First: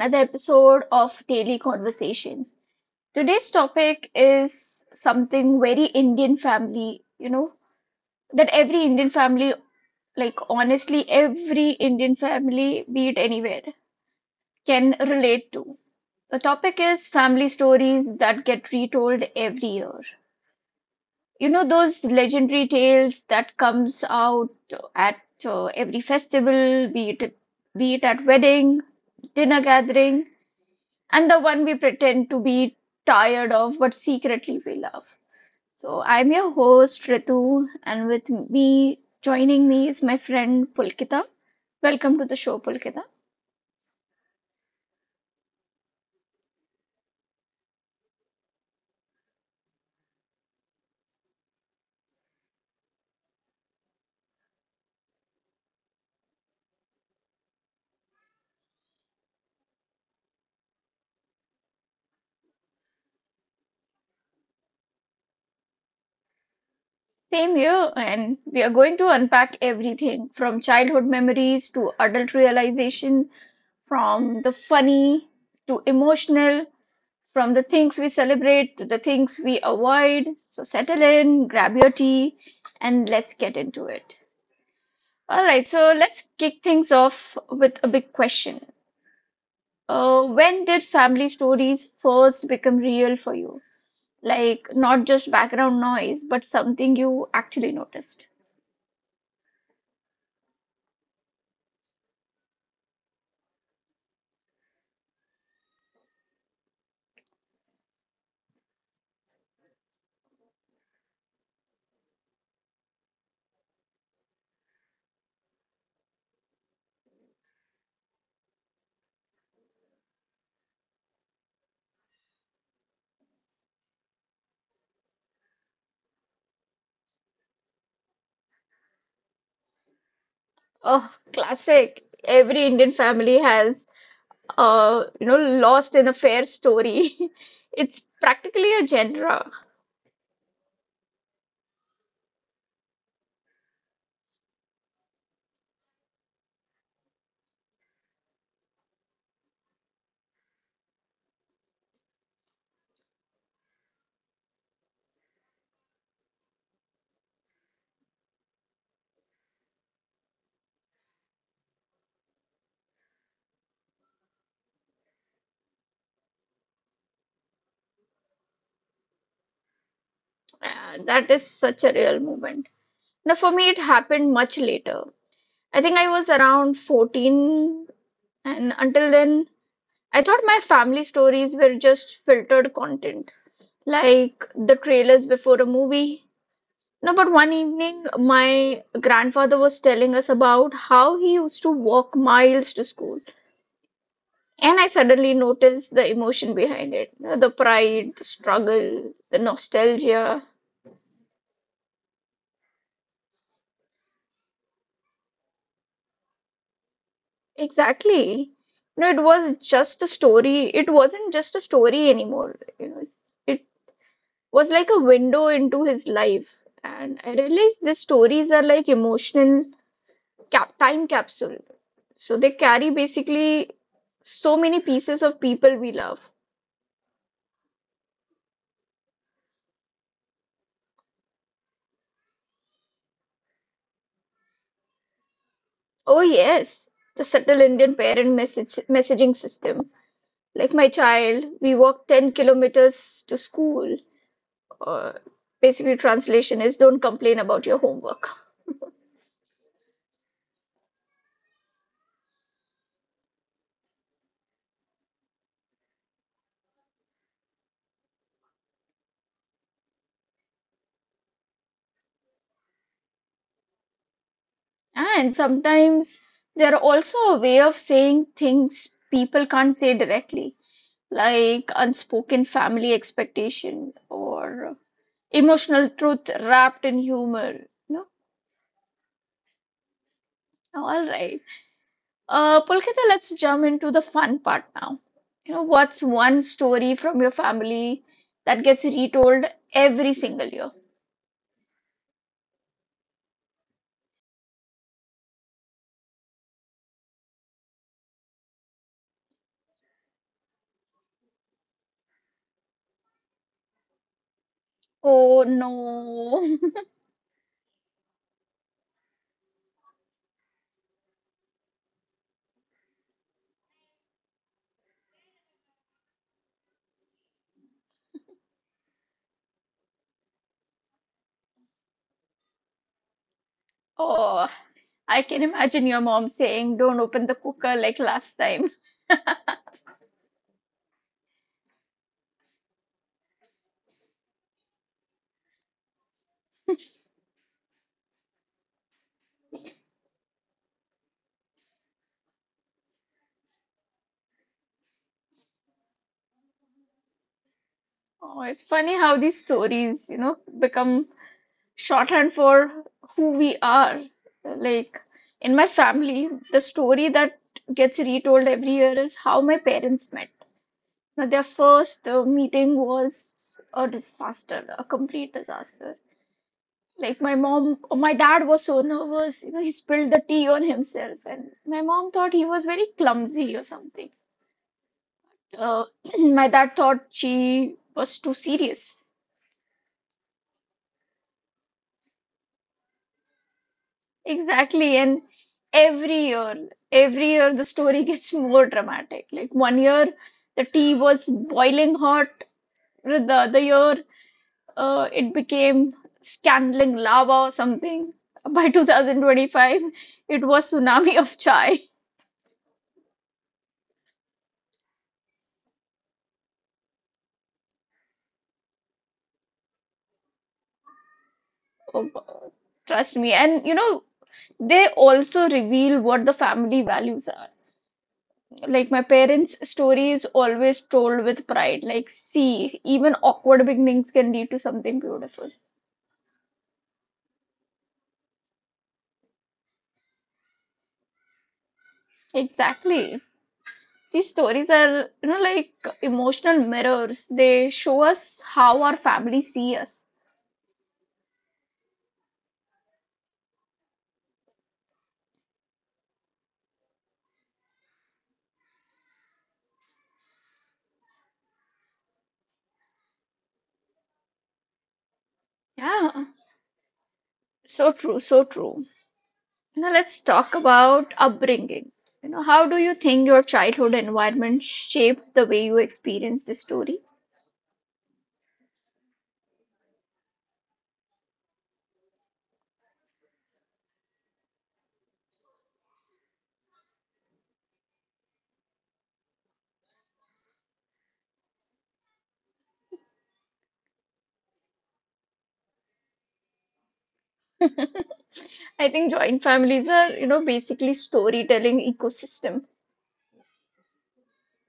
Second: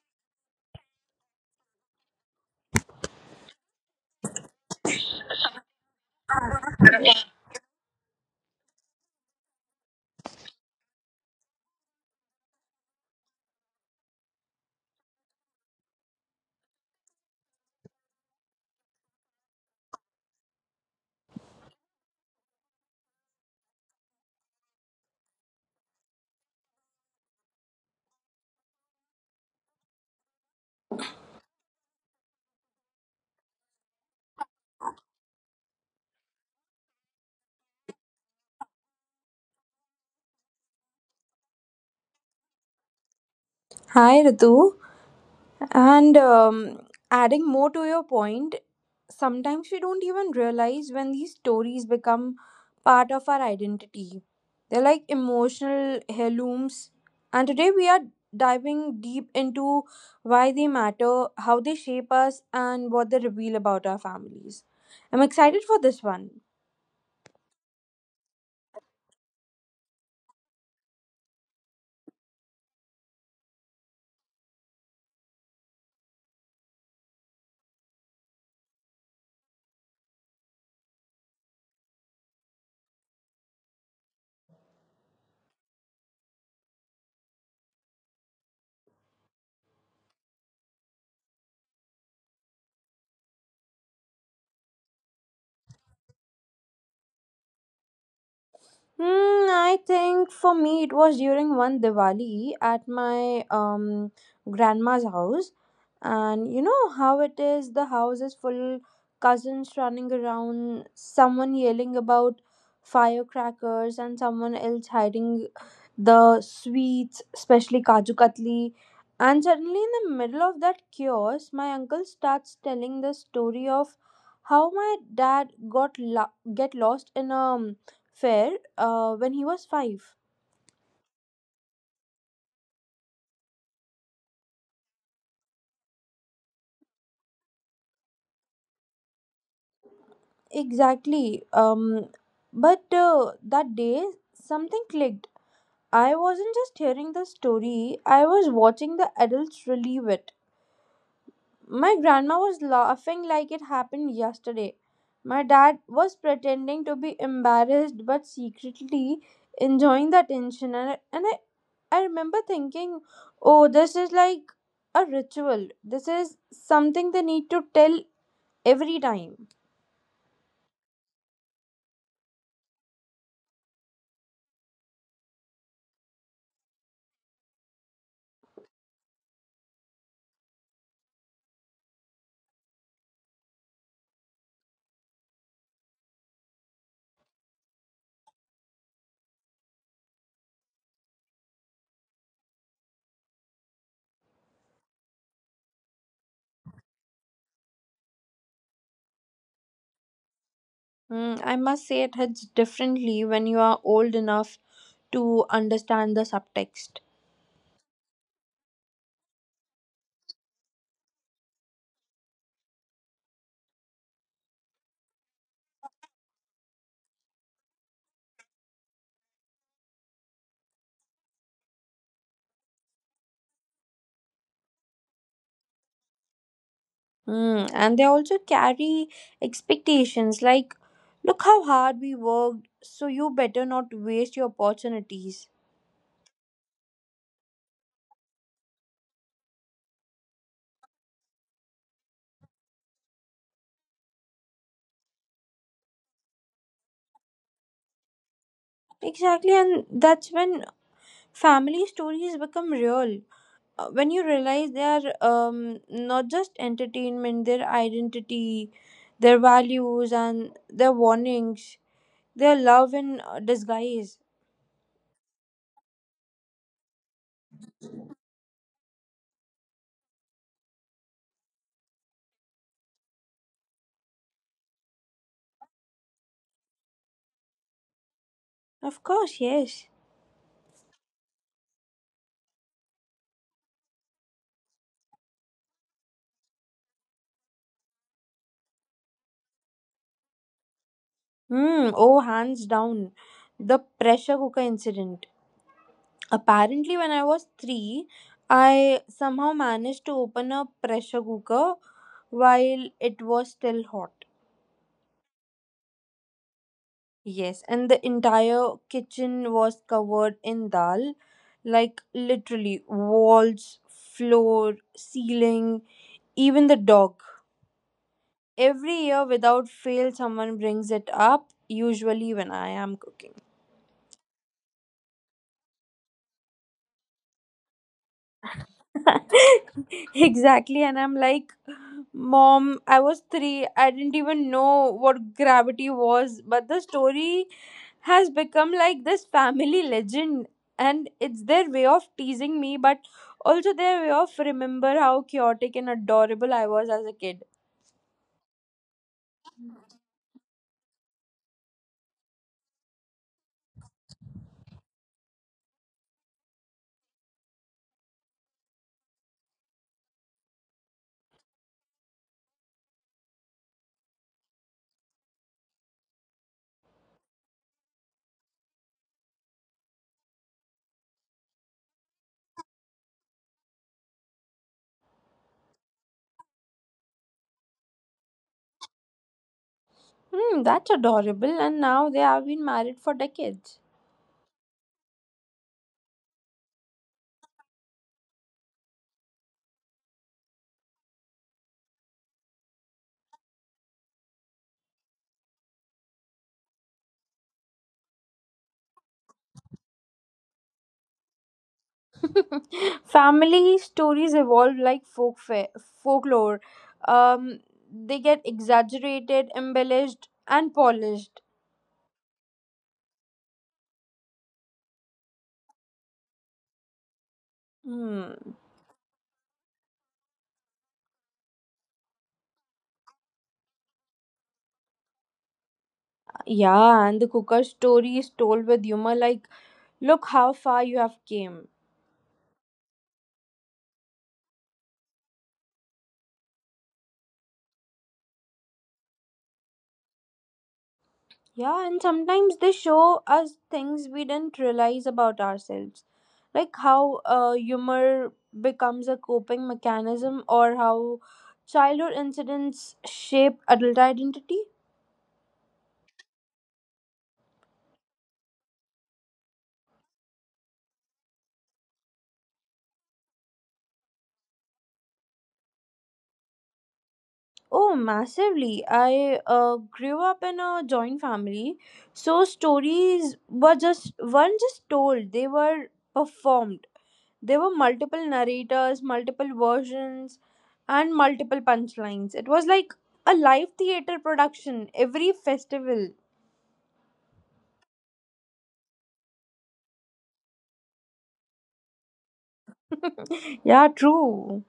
another episode of Daily Conversation. Today's topic is something very Indian family, you know, that every Indian family, like honestly, every Indian family, be it anywhere, can relate to. The topic is family stories that get retold every year. You know, those legendary tales that comes out at every festival, be it at wedding, dinner gathering and the one we pretend to be tired of but secretly we love. So I'm your host Ritu, and with me joining me is my friend Pulkita. Welcome to the show, Pulkita. Hi Ritu, and adding more to your point, sometimes we don't even realize when these stories become part of our identity. They're like emotional heirlooms, and today we are diving deep into why they matter, how they shape us, and what they reveal about our families. I'm excited for this one. Same here, and we are going to unpack everything from childhood memories to adult realization, from the funny to emotional, from the things we celebrate to the things we avoid. So settle in, grab your tea, and let's get into it. All right, so let's kick things off with a big question. When did family stories first become real for you? Like, not just background noise, but something you actually noticed. I think for me it was during one Diwali at my grandma's house. And you know how it is, the house is full, cousins running around, someone yelling about firecrackers and someone else hiding the sweets, especially Kaju Katli. And suddenly in the middle of that chaos, my uncle starts telling the story of how my dad got lo- get lost in a fair when he was five. Oh, classic. Every Indian family has, you know, lost in a fair story. It's practically a genre. Exactly. But that day, something clicked. I wasn't just hearing the story, I was watching the adults relive it. My grandma was laughing like it happened yesterday. My dad was pretending to be embarrassed but secretly enjoying the attention. And I remember thinking, oh, this is like a ritual. This is something they need to tell every time. That is such a real moment. Now, for me, it happened much later. I think I was around 14, and until then, I thought my family stories were just filtered content, like the trailers before a movie. No, but one evening, my grandfather was telling us about how he used to walk miles to school. And I suddenly noticed the emotion behind it, you know, the pride, the struggle, the nostalgia. Mm, I must say it hits differently when you are old enough to understand the subtext. Exactly. No, it was just a story. It wasn't just a story anymore. You know, it was like a window into his life. And I realized the stories are like emotional time capsule. So they carry basically so many pieces of people we love. Mm, and they also carry expectations like, look how hard we worked, so you better not waste your opportunities. Oh, yes, the subtle Indian parent messaging system. Like my child, we walk 10 kilometers to school. Or basically, translation is don't complain about your homework. Exactly, and that's when family stories become real. When you realize they are not just entertainment, their identity, their values, and their warnings, their love in disguise. And sometimes they're also a way of saying things people can't say directly, like unspoken family expectation or emotional truth wrapped in humor. No, Of course, yes. all right. Pulkita, let's jump into the fun part now. You know, what's one story from your family that gets retold every single year? Mm, oh, hands down. The pressure cooker incident. Apparently, when I was three, I somehow managed to open a pressure cooker while it was still hot. Oh no. Yes, and the entire kitchen was covered in dal. Like, literally, walls, floor, ceiling, even the dog. Every year, without fail, someone brings it up, usually when I am cooking. Oh, I can imagine your mom saying, "Don't open the cooker like last time." Exactly. And I'm like, Mom, I was three. I didn't even know what gravity was. But the story has become like this family legend. And it's their way of teasing me, but also their way of remember how chaotic and adorable I was as a kid. Oh, it's funny how these stories, you know, become shorthand for who we are. Like in my family, the story that gets retold every year is how my parents met. Now, their first meeting was a disaster, a complete disaster. Like my mom, my dad was so nervous, you know, he spilled the tea on himself, and my mom thought he was very clumsy or something. Uh, my dad thought she was too serious. Hmm, that's adorable. And now they have been married for decades. Exactly. And every year the story gets more dramatic. Like one year the tea was boiling hot, the other year it became scalding lava or something. By 2025, it was tsunami of chai. Family stories evolve like folklore. Um, they get exaggerated, embellished, and polished. Oh God, trust me. And you know, they also reveal what the family values are. Hmm. Like my parents' story is always told with pride. Like, see, even awkward beginnings can lead to something beautiful. Yeah, and the cooker story is told with humor like, look how far you have came. Exactly. These stories are, you know, like emotional mirrors. They show us how our family see us. Yeah, and sometimes they show us things we didn't realize about ourselves. Like how humor becomes a coping mechanism or how childhood incidents shape adult identity. Yeah, so true, so true. Now let's talk about upbringing. You know, how do you think your childhood environment shaped the way you experience this story? Oh, massively. I grew up in a joint family, so stories were just weren't just told, they were performed. There were multiple narrators, multiple versions, and multiple punchlines. It was like a live theater production every festival. I think joint families are, you know, basically storytelling ecosystem. Yeah, true.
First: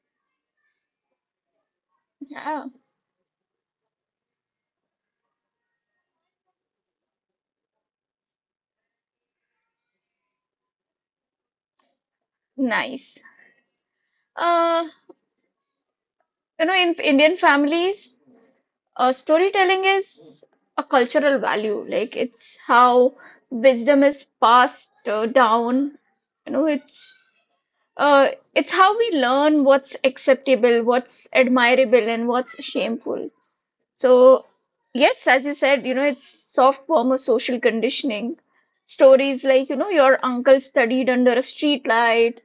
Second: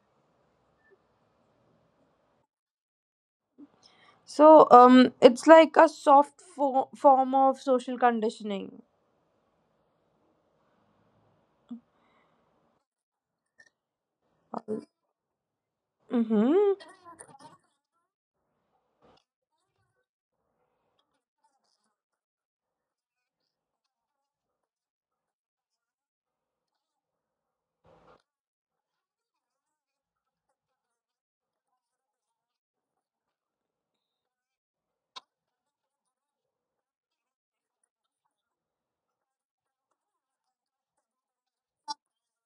Yeah, So, it's like a form of social conditioning. nice. Uh, you Mm-hmm. know, in Indian families, storytelling is a cultural value. Like it's how wisdom is passed down. You know, it's how we learn what's acceptable, what's admirable, and what's shameful. So yes, as you said, you know, it's soft form of social conditioning. Stories like, you know, your uncle studied under a street light,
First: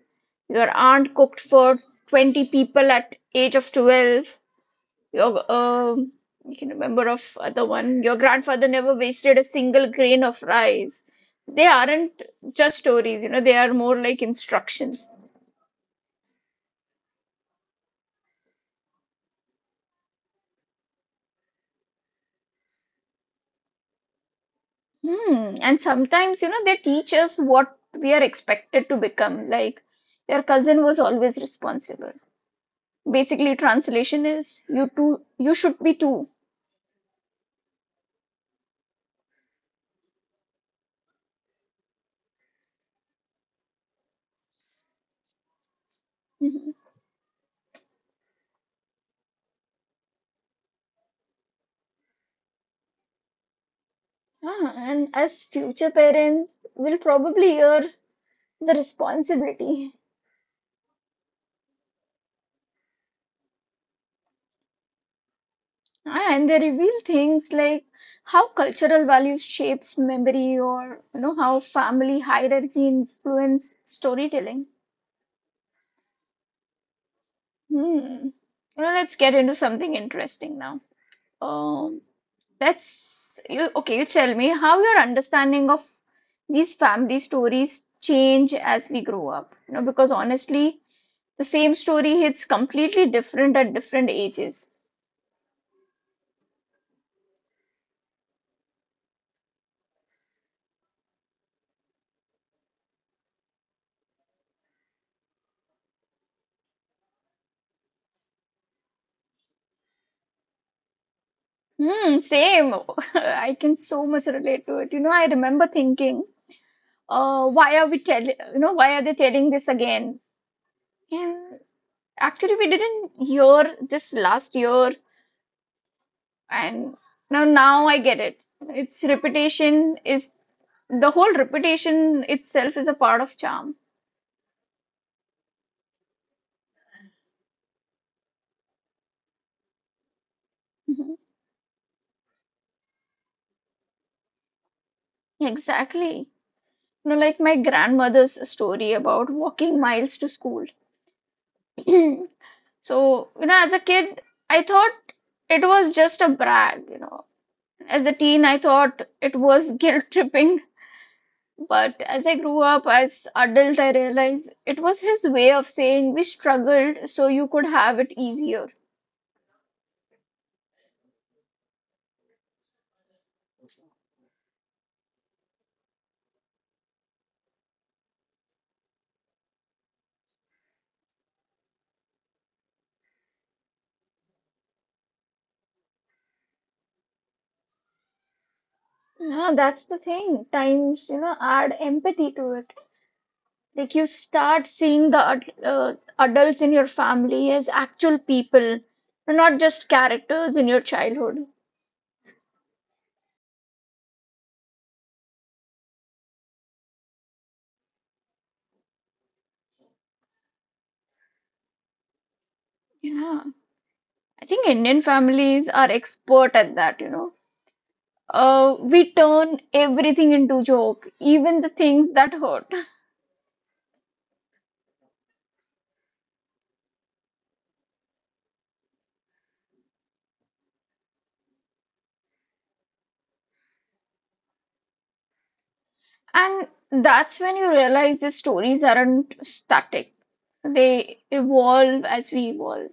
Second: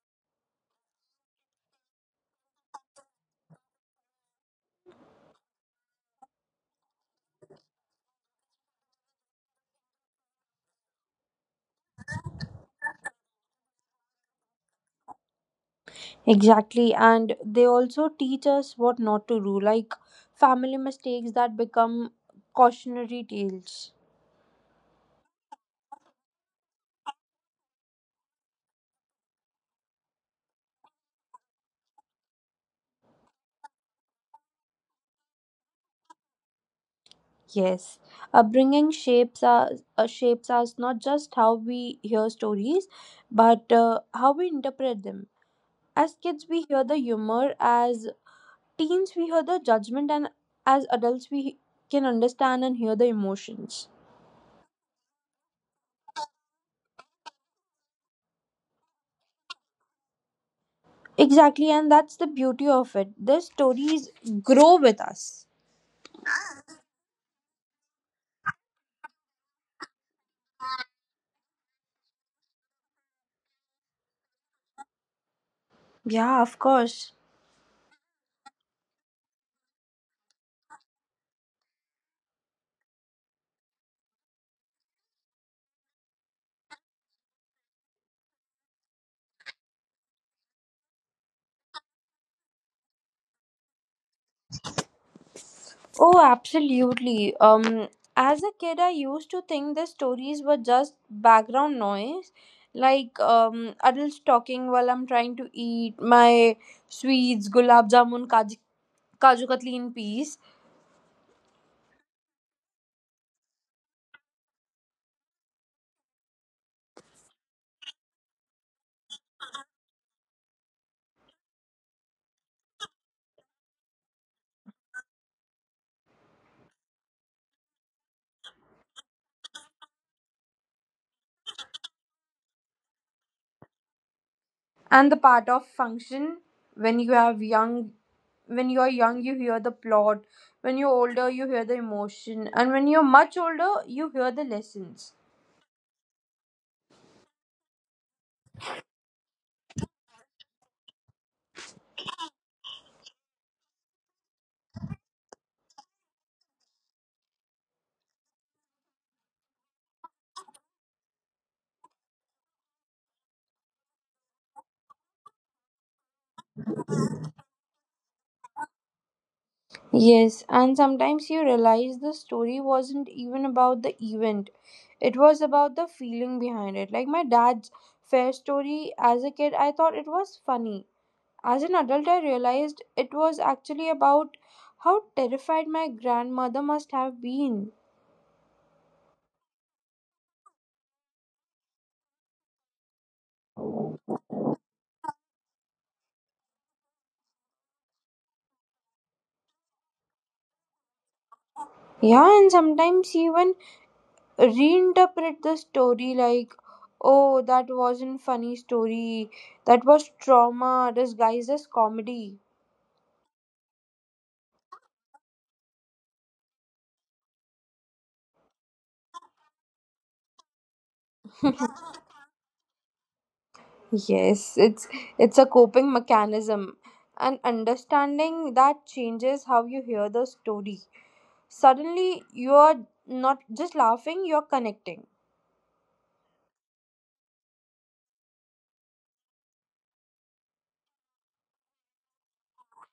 your aunt cooked for 20 people at age of 12, your you can remember of other one. Your grandfather never wasted a single grain of rice. They aren't just stories, you know. They are more like instructions. Exactly, and they also teach us what not to do, like family mistakes that become cautionary tales. Hmm. And sometimes, you know, they teach us what we are expected to become. Like your cousin was always responsible. Basically, translation is you too. You should be too. Yes, shapes us not just how we hear stories, but how we interpret them. As kids, we Mhm. hear the humor; as teens, we hear the judgment; and as adults, we can understand and hear the emotions. Ah, and as future parents, we'll probably hear the responsibility. Exactly, and that's the beauty of it. The stories grow with us. And they reveal things like how cultural values shapes memory, or you know how family hierarchy influence storytelling. Yeah, of course. Hmm, you know, let's get into something interesting now. um let's you okay you tell me how your understanding of these family stories change as we grow up. You know, because honestly the same story hits completely different at different ages. Oh, absolutely. As a kid, I used to think the stories were just background noise, like adults talking while I'm trying to eat my sweets, gulab jamun, kaju katli in peace. Hmm, same. I can so much relate to it. You know, I remember thinking, why are we tell you know, why are they telling this again? And actually we didn't hear this last year. And now I get it. Its reputation is The whole reputation itself is a part of charm. And the part of function when you have young, when you are young, you hear the plot. When you're Mhm. older, you hear the emotion, and when you're much older, you hear the lessons. Exactly. You know, like my grandmother's story about walking miles to school. So, you know, as a kid I thought it was just a brag, you know. As a teen I thought it was guilt tripping. But as I grew up as adult, I realized it was his way of saying we struggled so you could have it easier. Yes, and sometimes you realize the story wasn't even about the event. It was about the feeling behind it. Like my dad's fair story, as a kid, I thought it was funny. As an adult, I realized it was actually about how terrified my grandmother must have been. Yeah, that's the thing. Times, you know, add empathy to it. Like you start seeing the adults in your family as actual people, not just characters in your childhood. Yeah, and sometimes she even reinterpret the story like, oh, that wasn't funny story. That was trauma disguised as comedy. Yeah, I think Indian families are expert at that, you know. We turn everything into joke, even the things that hurt. Yes, it's a coping mechanism and understanding that changes how you hear the story. Suddenly you're not just laughing, you're connecting. And that's when you realize the stories aren't static. They evolve as we evolve.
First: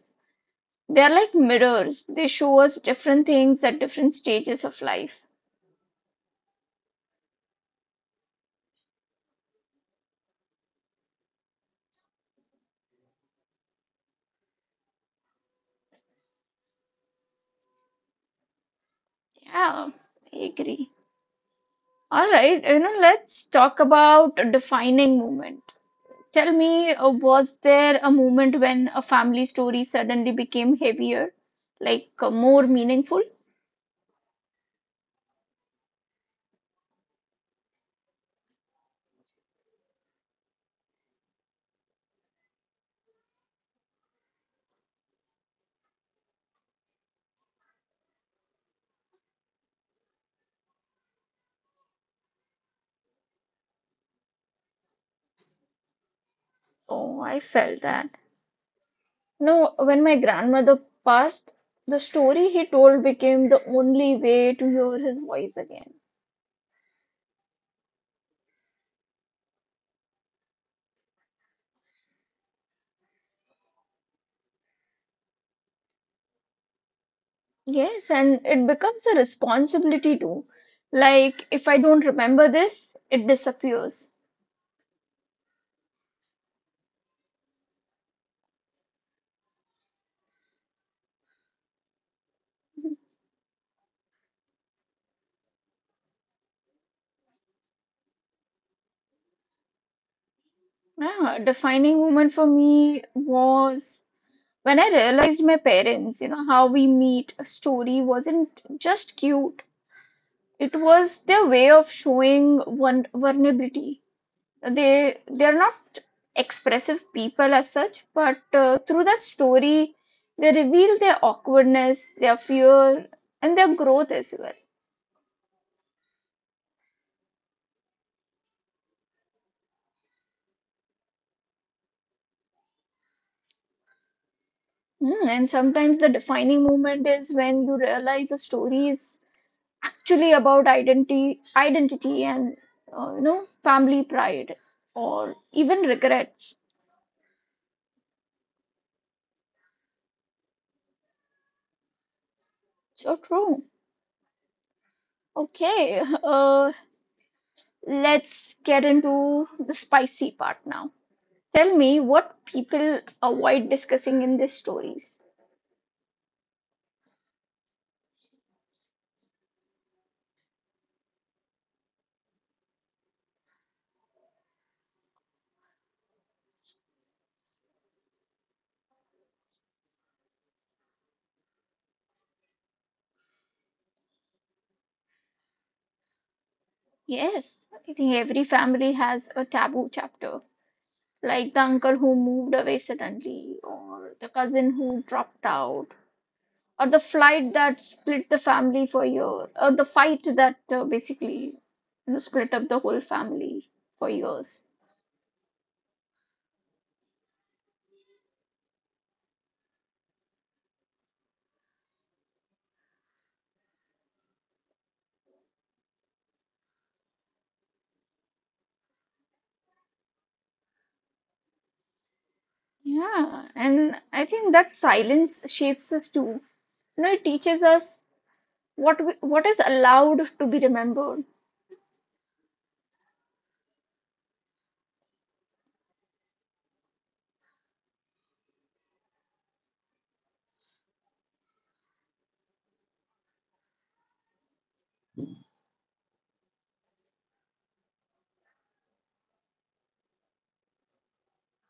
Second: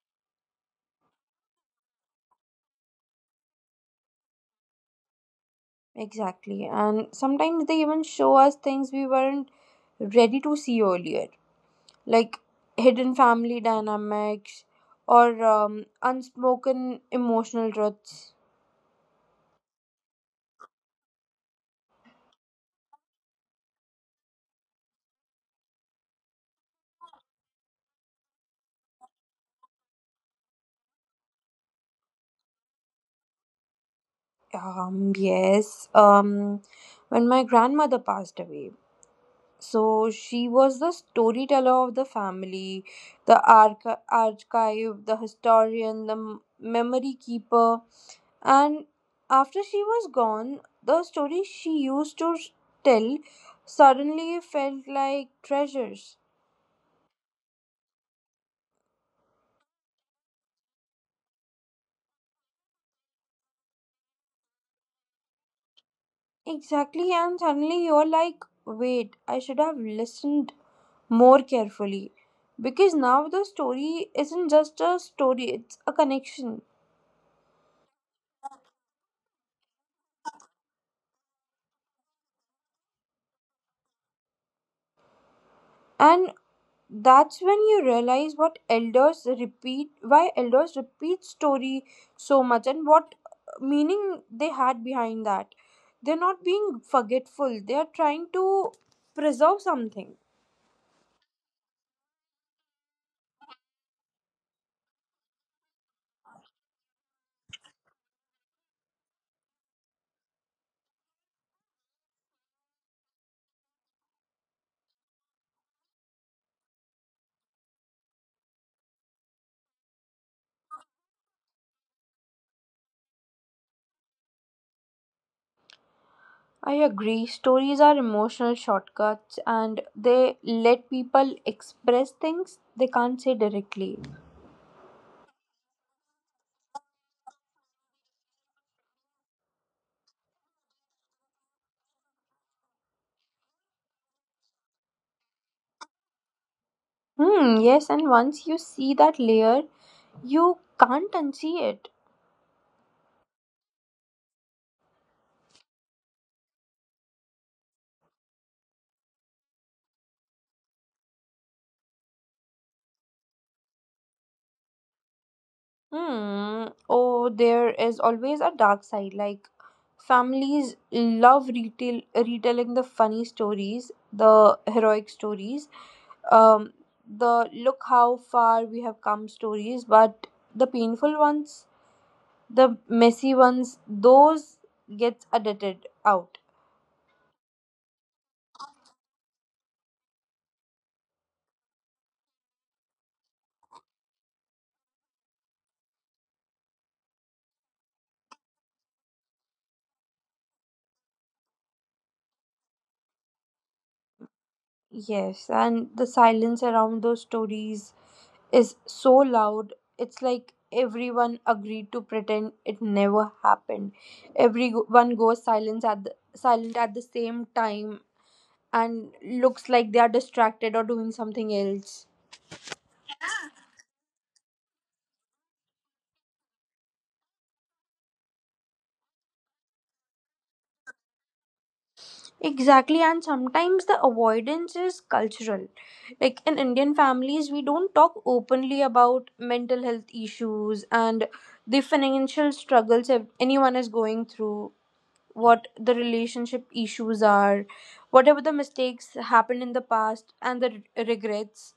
They're like mirrors. They show us different things at different stages of life. Exactly. And sometimes they even show us things we weren't ready to see earlier, like hidden family dynamics or unspoken emotional truths. Yeah, I agree. All right, you know, let's talk about a defining moment. Tell me, was there a moment when a family story suddenly became heavier, like more meaningful? Yes. When my grandmother passed away, so she was the storyteller of the family, the archive, the historian, the memory keeper. And after she was gone, the stories she used to tell suddenly felt like treasures. Oh, I felt that. No, when my grandmother passed, the story he told became the only way to hear his voice again. Exactly, and suddenly you're like, wait, I should have listened more carefully. Because now the story isn't just a story, it's a connection. Yes, and it becomes a responsibility too. Like, if I don't remember this, it disappears. And that's when you realize why elders repeat story so much, and what meaning they had behind that. They're not being forgetful. They are trying to preserve something. Ah, defining moment for me was when I realized my parents, you know, how we meet a story wasn't just cute. It was their way of showing one vulnerability. They're not expressive people as such, but through that story they reveal their awkwardness, their fear, and their growth as well. I agree. Stories are emotional shortcuts, and they let people express things they can't say directly. Mm, and sometimes the defining moment is when you realize a story is actually about identity and you know, family pride or even regrets. Hmm. Yes, and once you see that layer, you can't unsee it. So true. Okay. Let's get into the spicy part now. Tell me what people avoid discussing in these stories. Hmm. Oh, there is always a dark side. Like families love retail retelling the funny stories, the heroic stories, um, the look how far we have come stories. But the painful ones, the messy ones, those gets edited out. Yes, I think every family has a taboo chapter, like the uncle who moved away suddenly, or the cousin who dropped out, or the flight that split the family for a year, or the fight that basically, you know, split up the whole family for years. Yes, and the silence around those stories is so loud. It's like everyone agreed to pretend it never happened. Everyone goes silent at the same time and looks like they are distracted or doing something else. Yeah, and I think that silence shapes us too. You know, it teaches us what is allowed to be remembered. Exactly, and sometimes the avoidance is cultural. Like in Indian families, we don't talk openly about mental health issues and the financial struggles anyone is going through, what the relationship issues are, whatever the mistakes happened in the past, and the regrets.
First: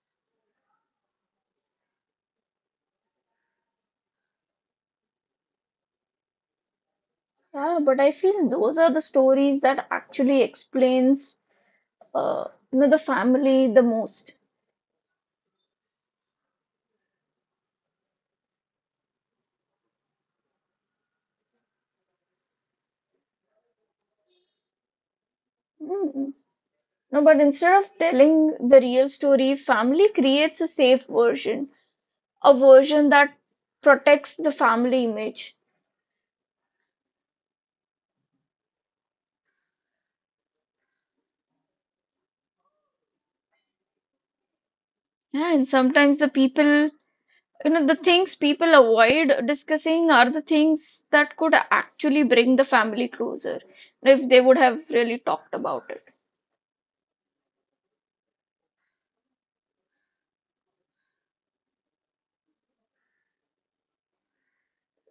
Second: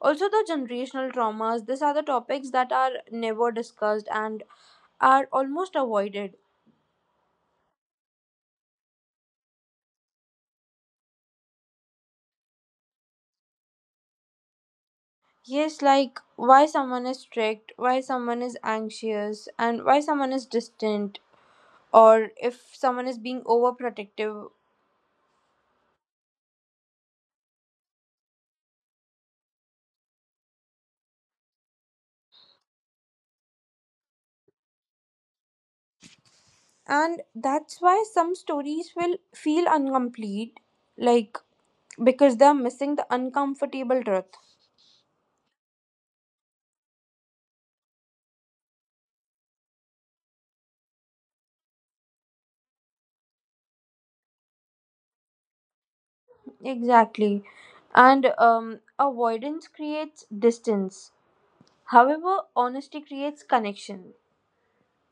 Also, the generational traumas. These are the topics that are never discussed and are almost avoided. Yeah, but I feel those are the stories that actually explains uh, you know, the family the most. Yes, like why someone is strict, why someone is anxious, and why someone is distant, or if someone is being overprotective. Mm. No, but instead of telling the real story, family creates a safe version, a version that protects the family image. And that's why some stories will feel incomplete, like because they're missing the uncomfortable truth. Yeah, and sometimes you know, the things people avoid discussing are the things that could actually bring the family closer if they would have really talked about it. Exactly. And Avoidance creates distance. However, honesty creates connection.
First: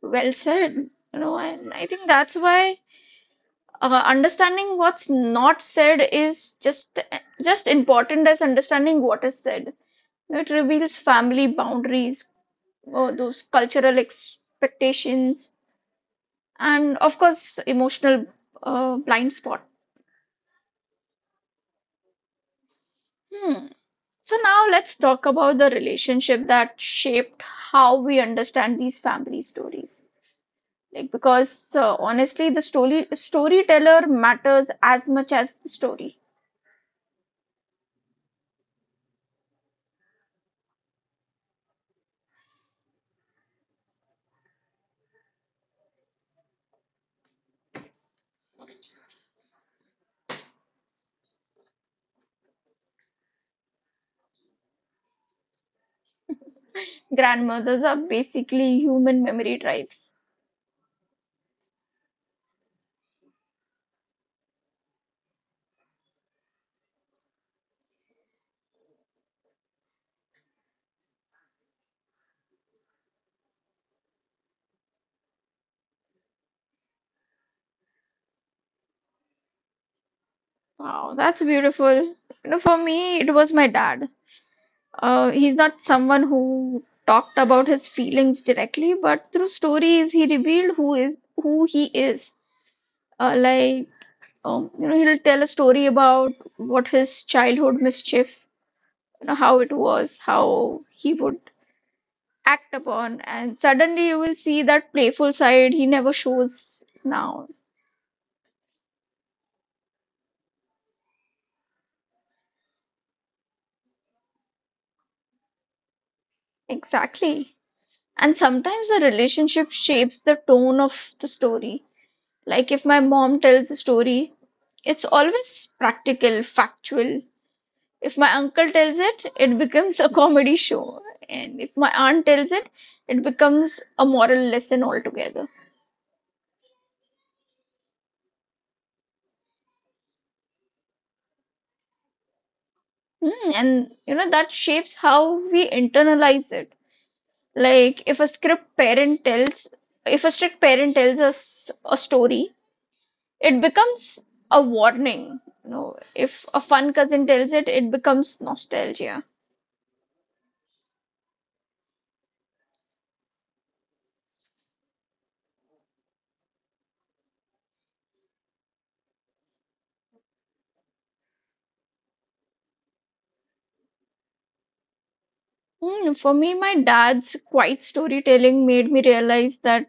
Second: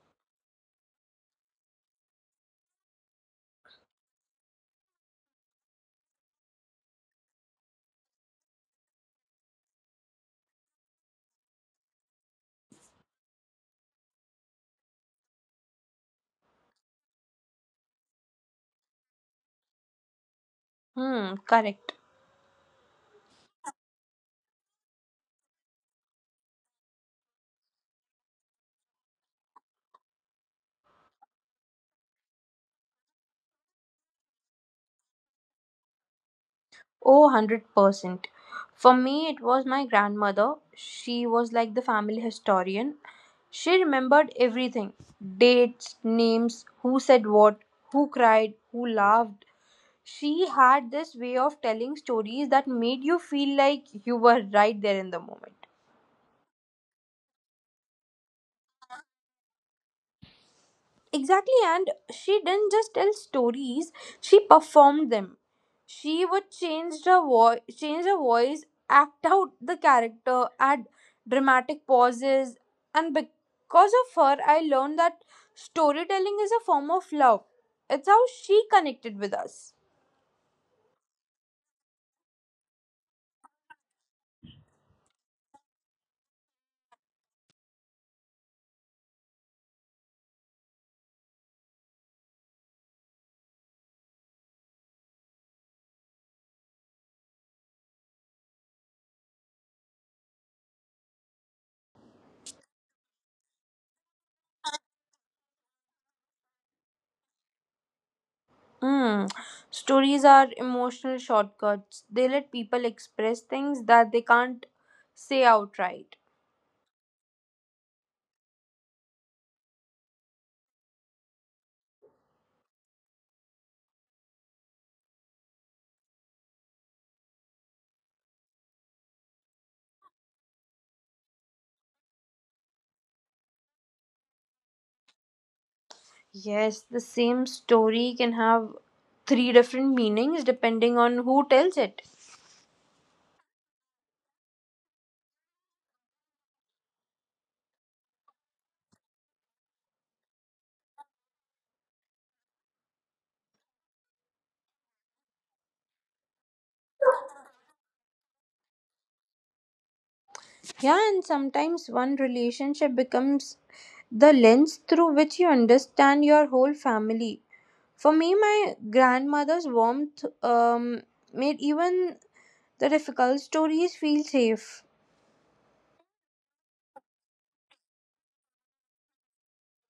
Well said. You know, and I think that's why understanding what's not said is just important as understanding what is said. It reveals family boundaries, those cultural expectations, and of course emotional blind spot. Hmm, correct. Hmm. So now let's talk about the relationship that shaped how we understand these family stories. Like because honestly, the storyteller matters as much as the story. Oh, 100%. For me, it was my grandmother. She was like the family historian. She remembered everything: dates, names, who said what, who cried, who laughed. She had this way of telling stories that made you feel like you were right there in the moment. Grandmothers are basically human memory drives. Exactly, and she didn't just tell stories; she performed them. She would change her voice, act out the character, add dramatic pauses, and because of her, I learned that storytelling is a form of love. It's how she connected with us. Wow, that's beautiful. You know, for me, it was my dad. He's not someone who talked about his feelings directly, but through stories, he revealed who he is. Uh, like, you know, he'll tell a story about what his childhood mischief, you know, how it was, how he would act upon, and suddenly you will see that playful side he never shows now. Hmm. Stories are emotional shortcuts. They let people express things that they can't say outright. Exactly. And sometimes the relationship shapes the tone of the story. Like if my mom tells a story, it's always practical, factual. If my uncle tells it, it becomes a comedy show. And if my aunt tells it, it becomes a moral lesson altogether. Yes, the same story can have three different meanings depending on who tells it. Hmm, and you know, that shapes how we internalize it. Like if a script parent tells, if a strict parent tells us a story, it becomes a warning. You know, if a fun cousin tells it, it becomes nostalgia. Yeah, and sometimes one relationship becomes the lens through which you understand your whole family. For me, my grandmother's warmth made even the difficult stories feel safe. Hmm, for me, my dad's quiet storytelling made me realize that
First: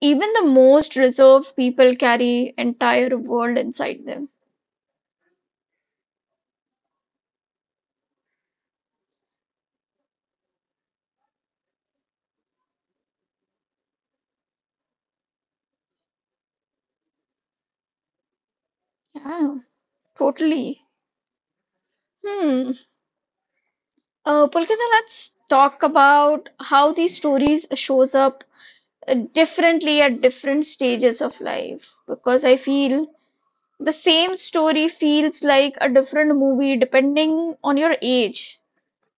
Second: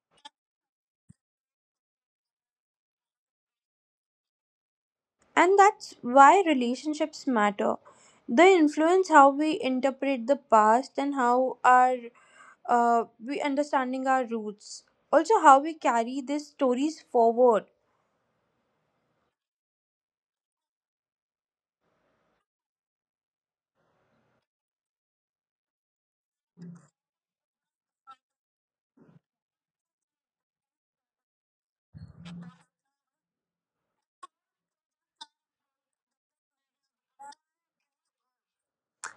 even the most reserved people carry entire world inside them. And that's why relationships matter. They influence how we interpret the past and how our we understanding our roots. Also, how we carry these stories forward. Yeah, totally. Hmm. Pulkita, let's talk about how these stories shows up differently at different stages of life because I feel the same story feels like a different movie depending on your age.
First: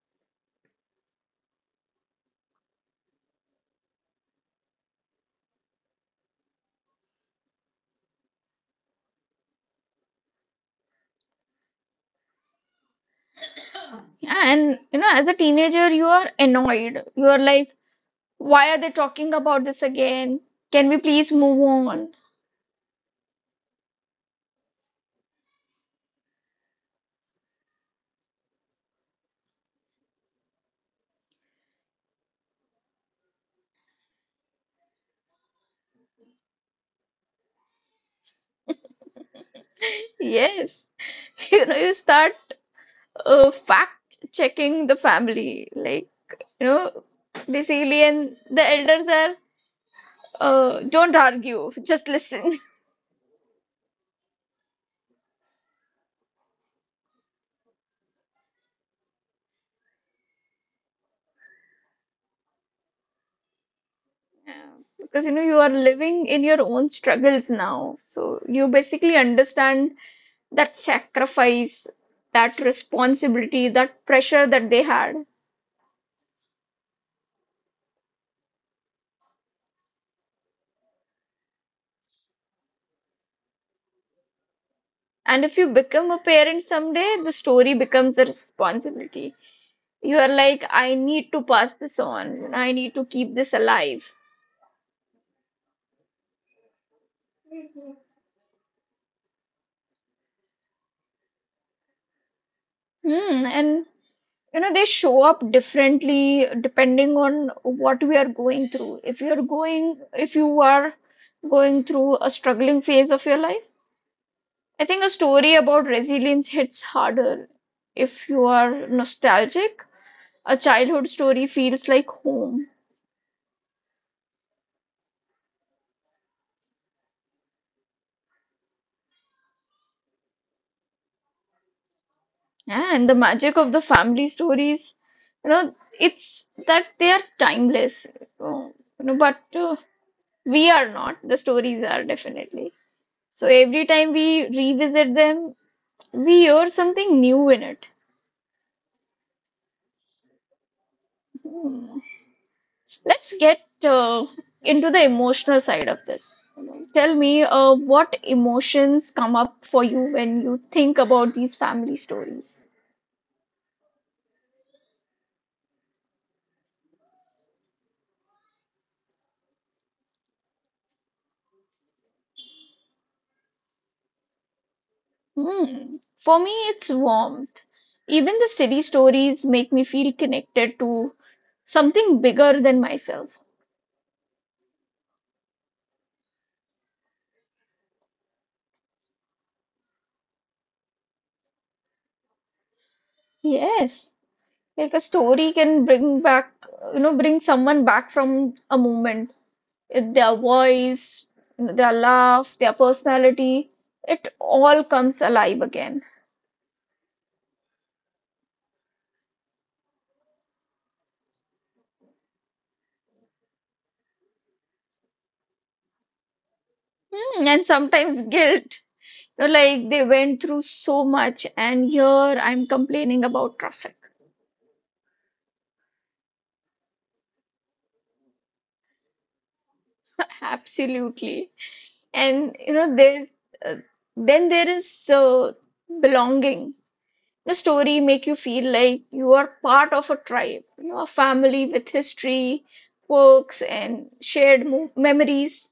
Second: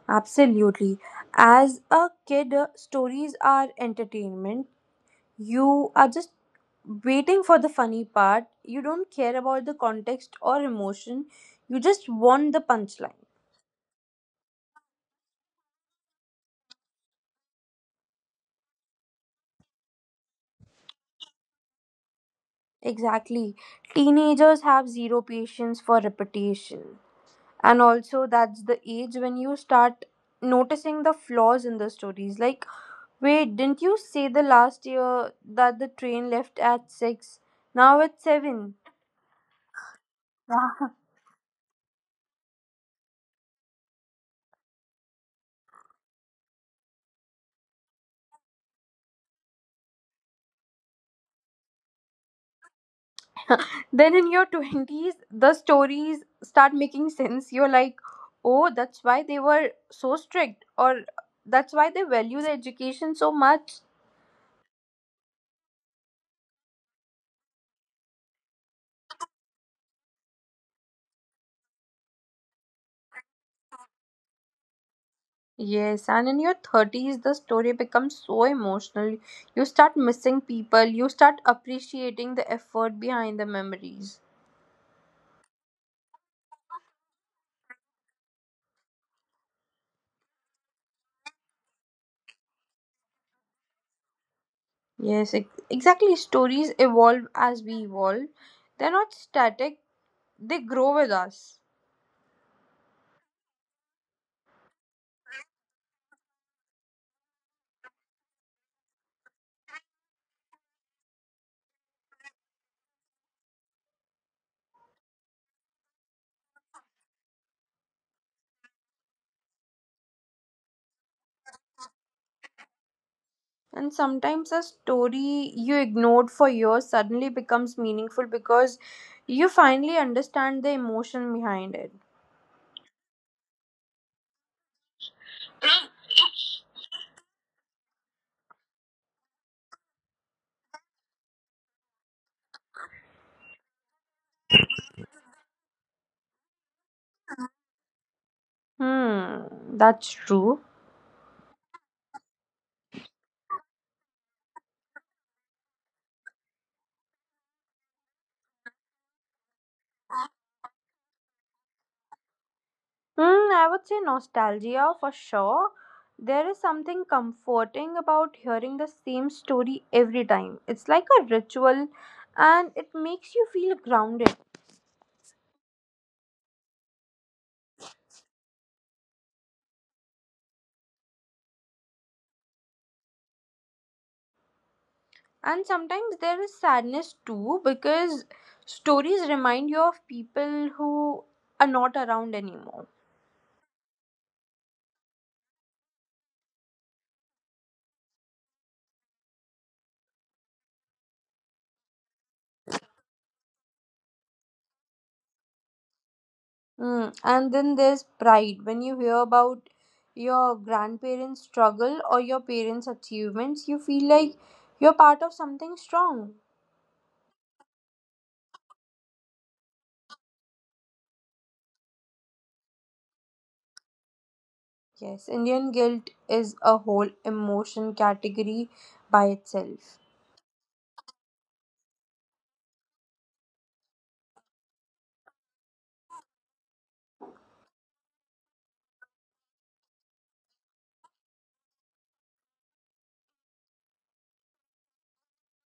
Absolutely. As a kid, stories are entertainment. You are just waiting for the funny part. You don't care about the context or emotion. You just want the punchline. And you know, as a teenager, you are annoyed. You are like, why are they talking about this again? Can we please move on? Exactly. Teenagers have zero patience for repetition. And also that's the age when you start noticing the flaws in the stories, like, wait, didn't you say the last year that the train left at 6, now it's 7? Yes. You know, you start fact checking the family. Like, you know, basically, and the elders are, don't argue, just listen. Then in your 20s the stories start making sense. You're like, oh, that's why they were so strict, or that's why they value the education so much. Yeah, because you know you are living in your own struggles now, so you basically understand that sacrifice, that responsibility, that pressure that they had. Yes, and in your 30s, the story becomes so emotional. You start missing people, you start appreciating the effort behind the memories. And if you become a parent someday, the story becomes a responsibility. You are like, I need to pass this on. I need to keep this alive. Yes, exactly. Stories evolve as we evolve, they're not static, they grow with us. Hmm. And you know, they show up differently depending on what we are going through. If you are going through a struggling phase of your life, I think a story about resilience hits harder. If you are nostalgic, a childhood story feels like home. And sometimes a story you ignored for years suddenly becomes meaningful because you finally understand the emotion behind it. Yeah, and the magic of the family stories, you know, it's that they are timeless. Uh, You know, but We are not. The stories are definitely. So every time we revisit them, we hear something new in it. Hmm, that's true. Hmm. Let's get into the emotional side of this. Tell me, what emotions come up for you when you think about these family stories? Hmm, I would say nostalgia for sure. There is something comforting about hearing the same story every time. It's like a ritual and it makes you feel grounded. Hmm. For me, it's warmth. Even the silly stories make me feel connected to something bigger than myself. And sometimes there is sadness too because stories remind you of people who are not around anymore. Yes, like a story can bring back, you know, bring someone back from a moment. Their voice, their laugh, their personality, it all comes alive again. Mm, and then there's pride when you hear about your grandparents' struggle or your parents' achievements, you feel like you're part of something strong. Hmm, and sometimes guilt. You know, like they went through so much, and here I'm complaining about traffic. Yes, Indian guilt is a whole emotion category by itself. Absolutely. And you know there uh, then there is uh, belonging. The story make you feel like you are part of a tribe, you know, a family with history, quirks and shared memories.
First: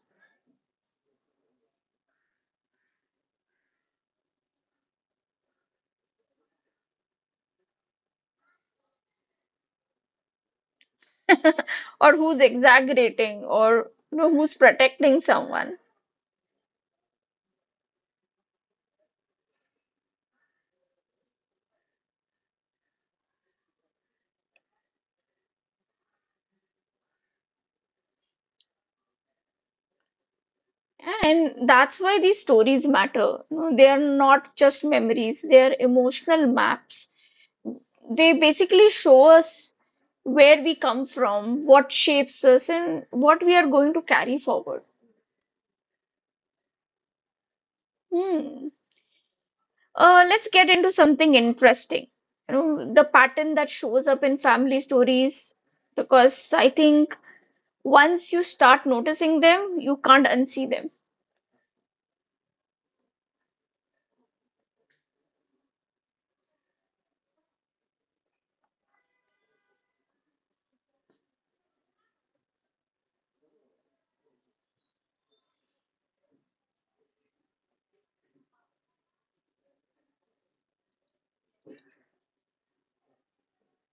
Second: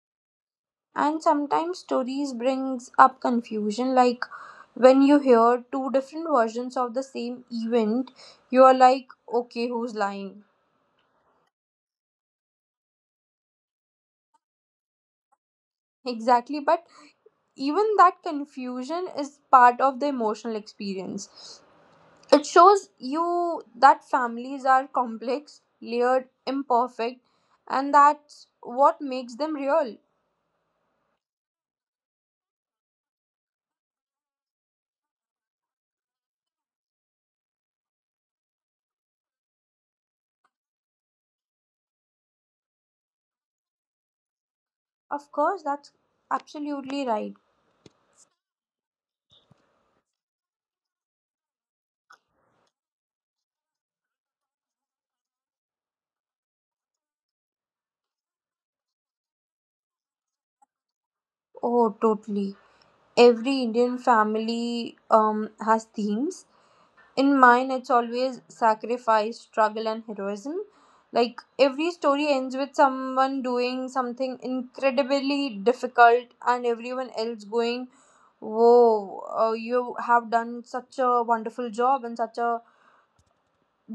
And sometimes stories brings up confusion like when you hear two different versions of the same event, you are like, okay, who's lying? Or who's exaggerating, or you know, who's protecting someone. Exactly, but even that confusion is part of the emotional experience. It shows you that families are complex, layered, imperfect, and that's what makes them real. And that's why these stories matter. You know, they are not just memories, they are emotional maps. They basically show us where we come from, what shapes us, and what we are going to carry forward. Of course, that's absolutely right. Hmm. Let's get into something interesting. You know, the pattern that shows up in family stories, because I think once you start noticing them, you can't unsee them. Oh, totally. Every Indian family has themes. In mine, it's always sacrifice, struggle, and heroism. Like every story ends with someone doing something incredibly difficult, and everyone else going, whoa, you have done such a wonderful job and such a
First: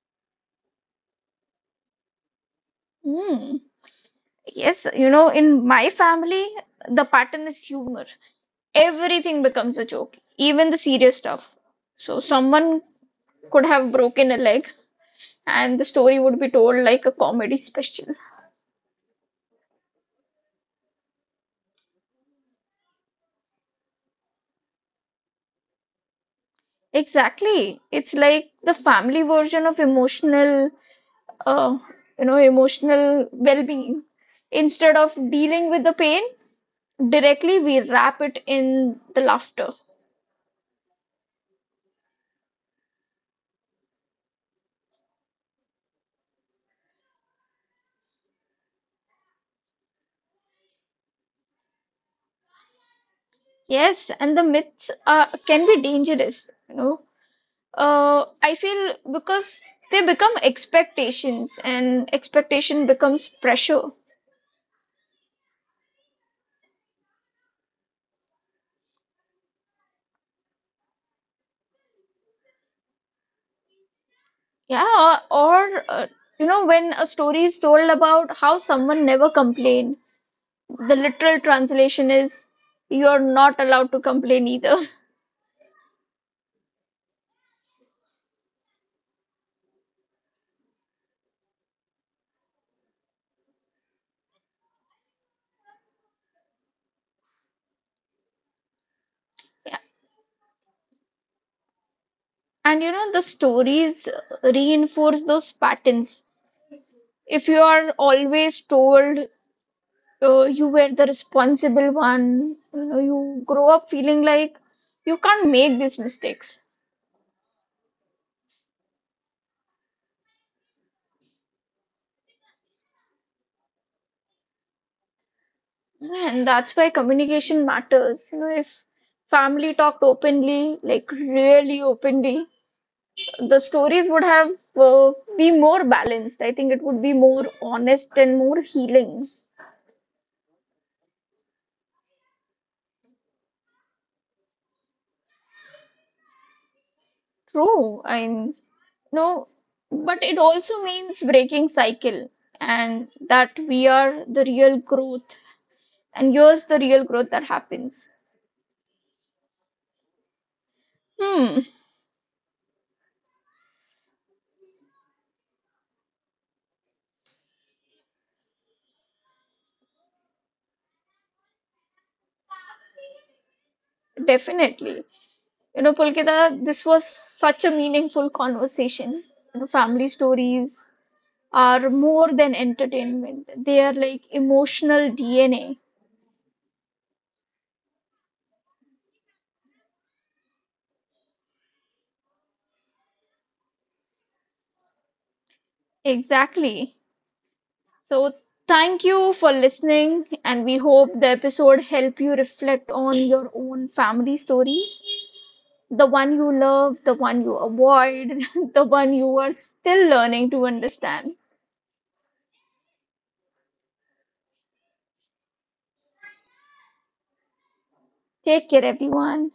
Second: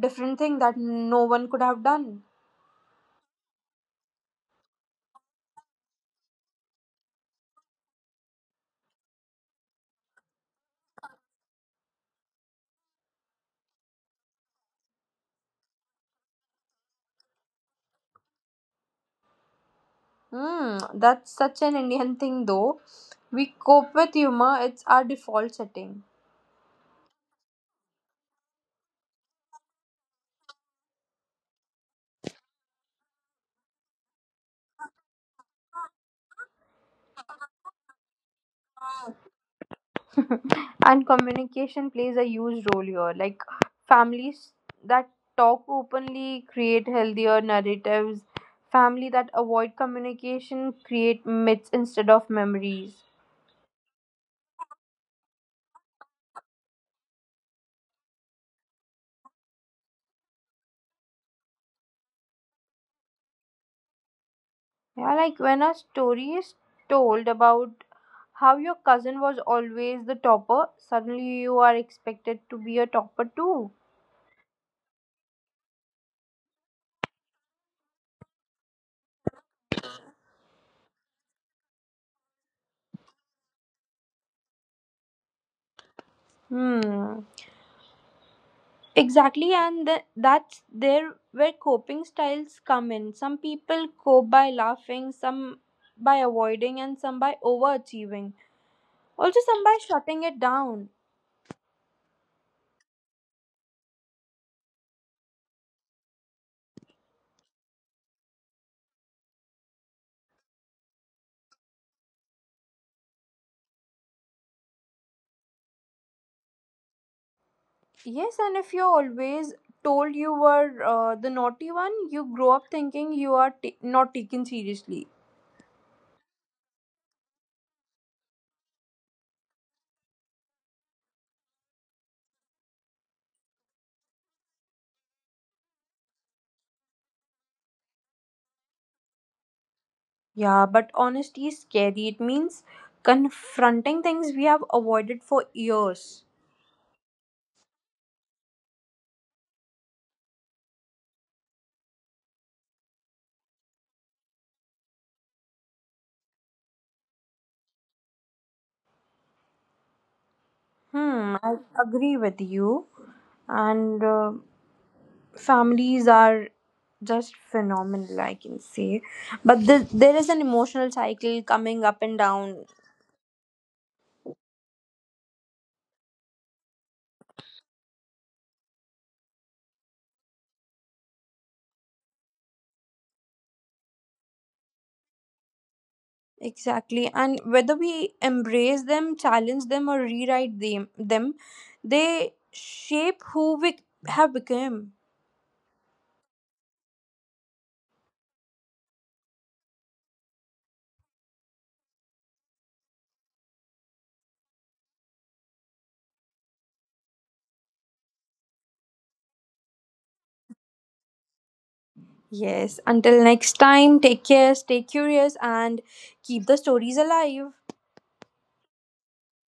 different thing that no one could have done. Hmm. Yes, you know, in my family, the pattern is humor. Everything becomes a joke, even the serious stuff. So someone could have broken a leg, and the story would be told like a comedy special. Mm, that's such an Indian thing, though. We cope with humor, it's our default setting. Exactly. It's like the family version of emotional, uh, you know, emotional well-being. Instead of dealing with the pain directly, we wrap it in the laughter. And communication plays a huge role here. Like, families that talk openly create healthier narratives; family that avoid communication create myths instead of memories. Yes, and the myths can be dangerous, you know. I feel because they become expectations, and expectation becomes pressure. Yeah, like when a story is told about how your cousin was always the topper, suddenly you are expected to be a topper too. Yeah, or you know, when a story is told about how someone never complained, the literal translation is you're not allowed to complain either. Hmm. Exactly, and that's there where coping styles come in. Some people cope by laughing, some by avoiding, and some by overachieving. Also, some Yeah. by shutting it down. And you know, the stories reinforce those patterns. If you are always told you were the responsible one, you know, you grow up feeling like you can't make these mistakes. Yes, and if you're always told you were the naughty one, you grow up thinking you are not taken seriously. And that's why communication matters. You know, if family talked openly, like really openly, the stories would have be more balanced. I think it would be more honest and more healing. Yeah, but honesty is scary. It means confronting things we have avoided for years. True, I mean, no, but it also means breaking cycle, and that we are the real growth, and here's the real growth that happens. Hmm, Hmm, I agree with you. And Families are just phenomenal, I can say. But the, there is an emotional cycle coming up and down. definitely. You know, Pulkita, this was such a meaningful conversation. You know, family stories are more than entertainment. They are like emotional DNA. Exactly. And whether we embrace them, challenge them, or rewrite them, they shape who we have become. Exactly. So thank you for listening, and we hope the episode help you reflect on your own family stories, the one you love, the one you avoid, the one you are still learning to understand. Yes, until next time, take care, stay curious, and keep the stories alive. Take care everyone.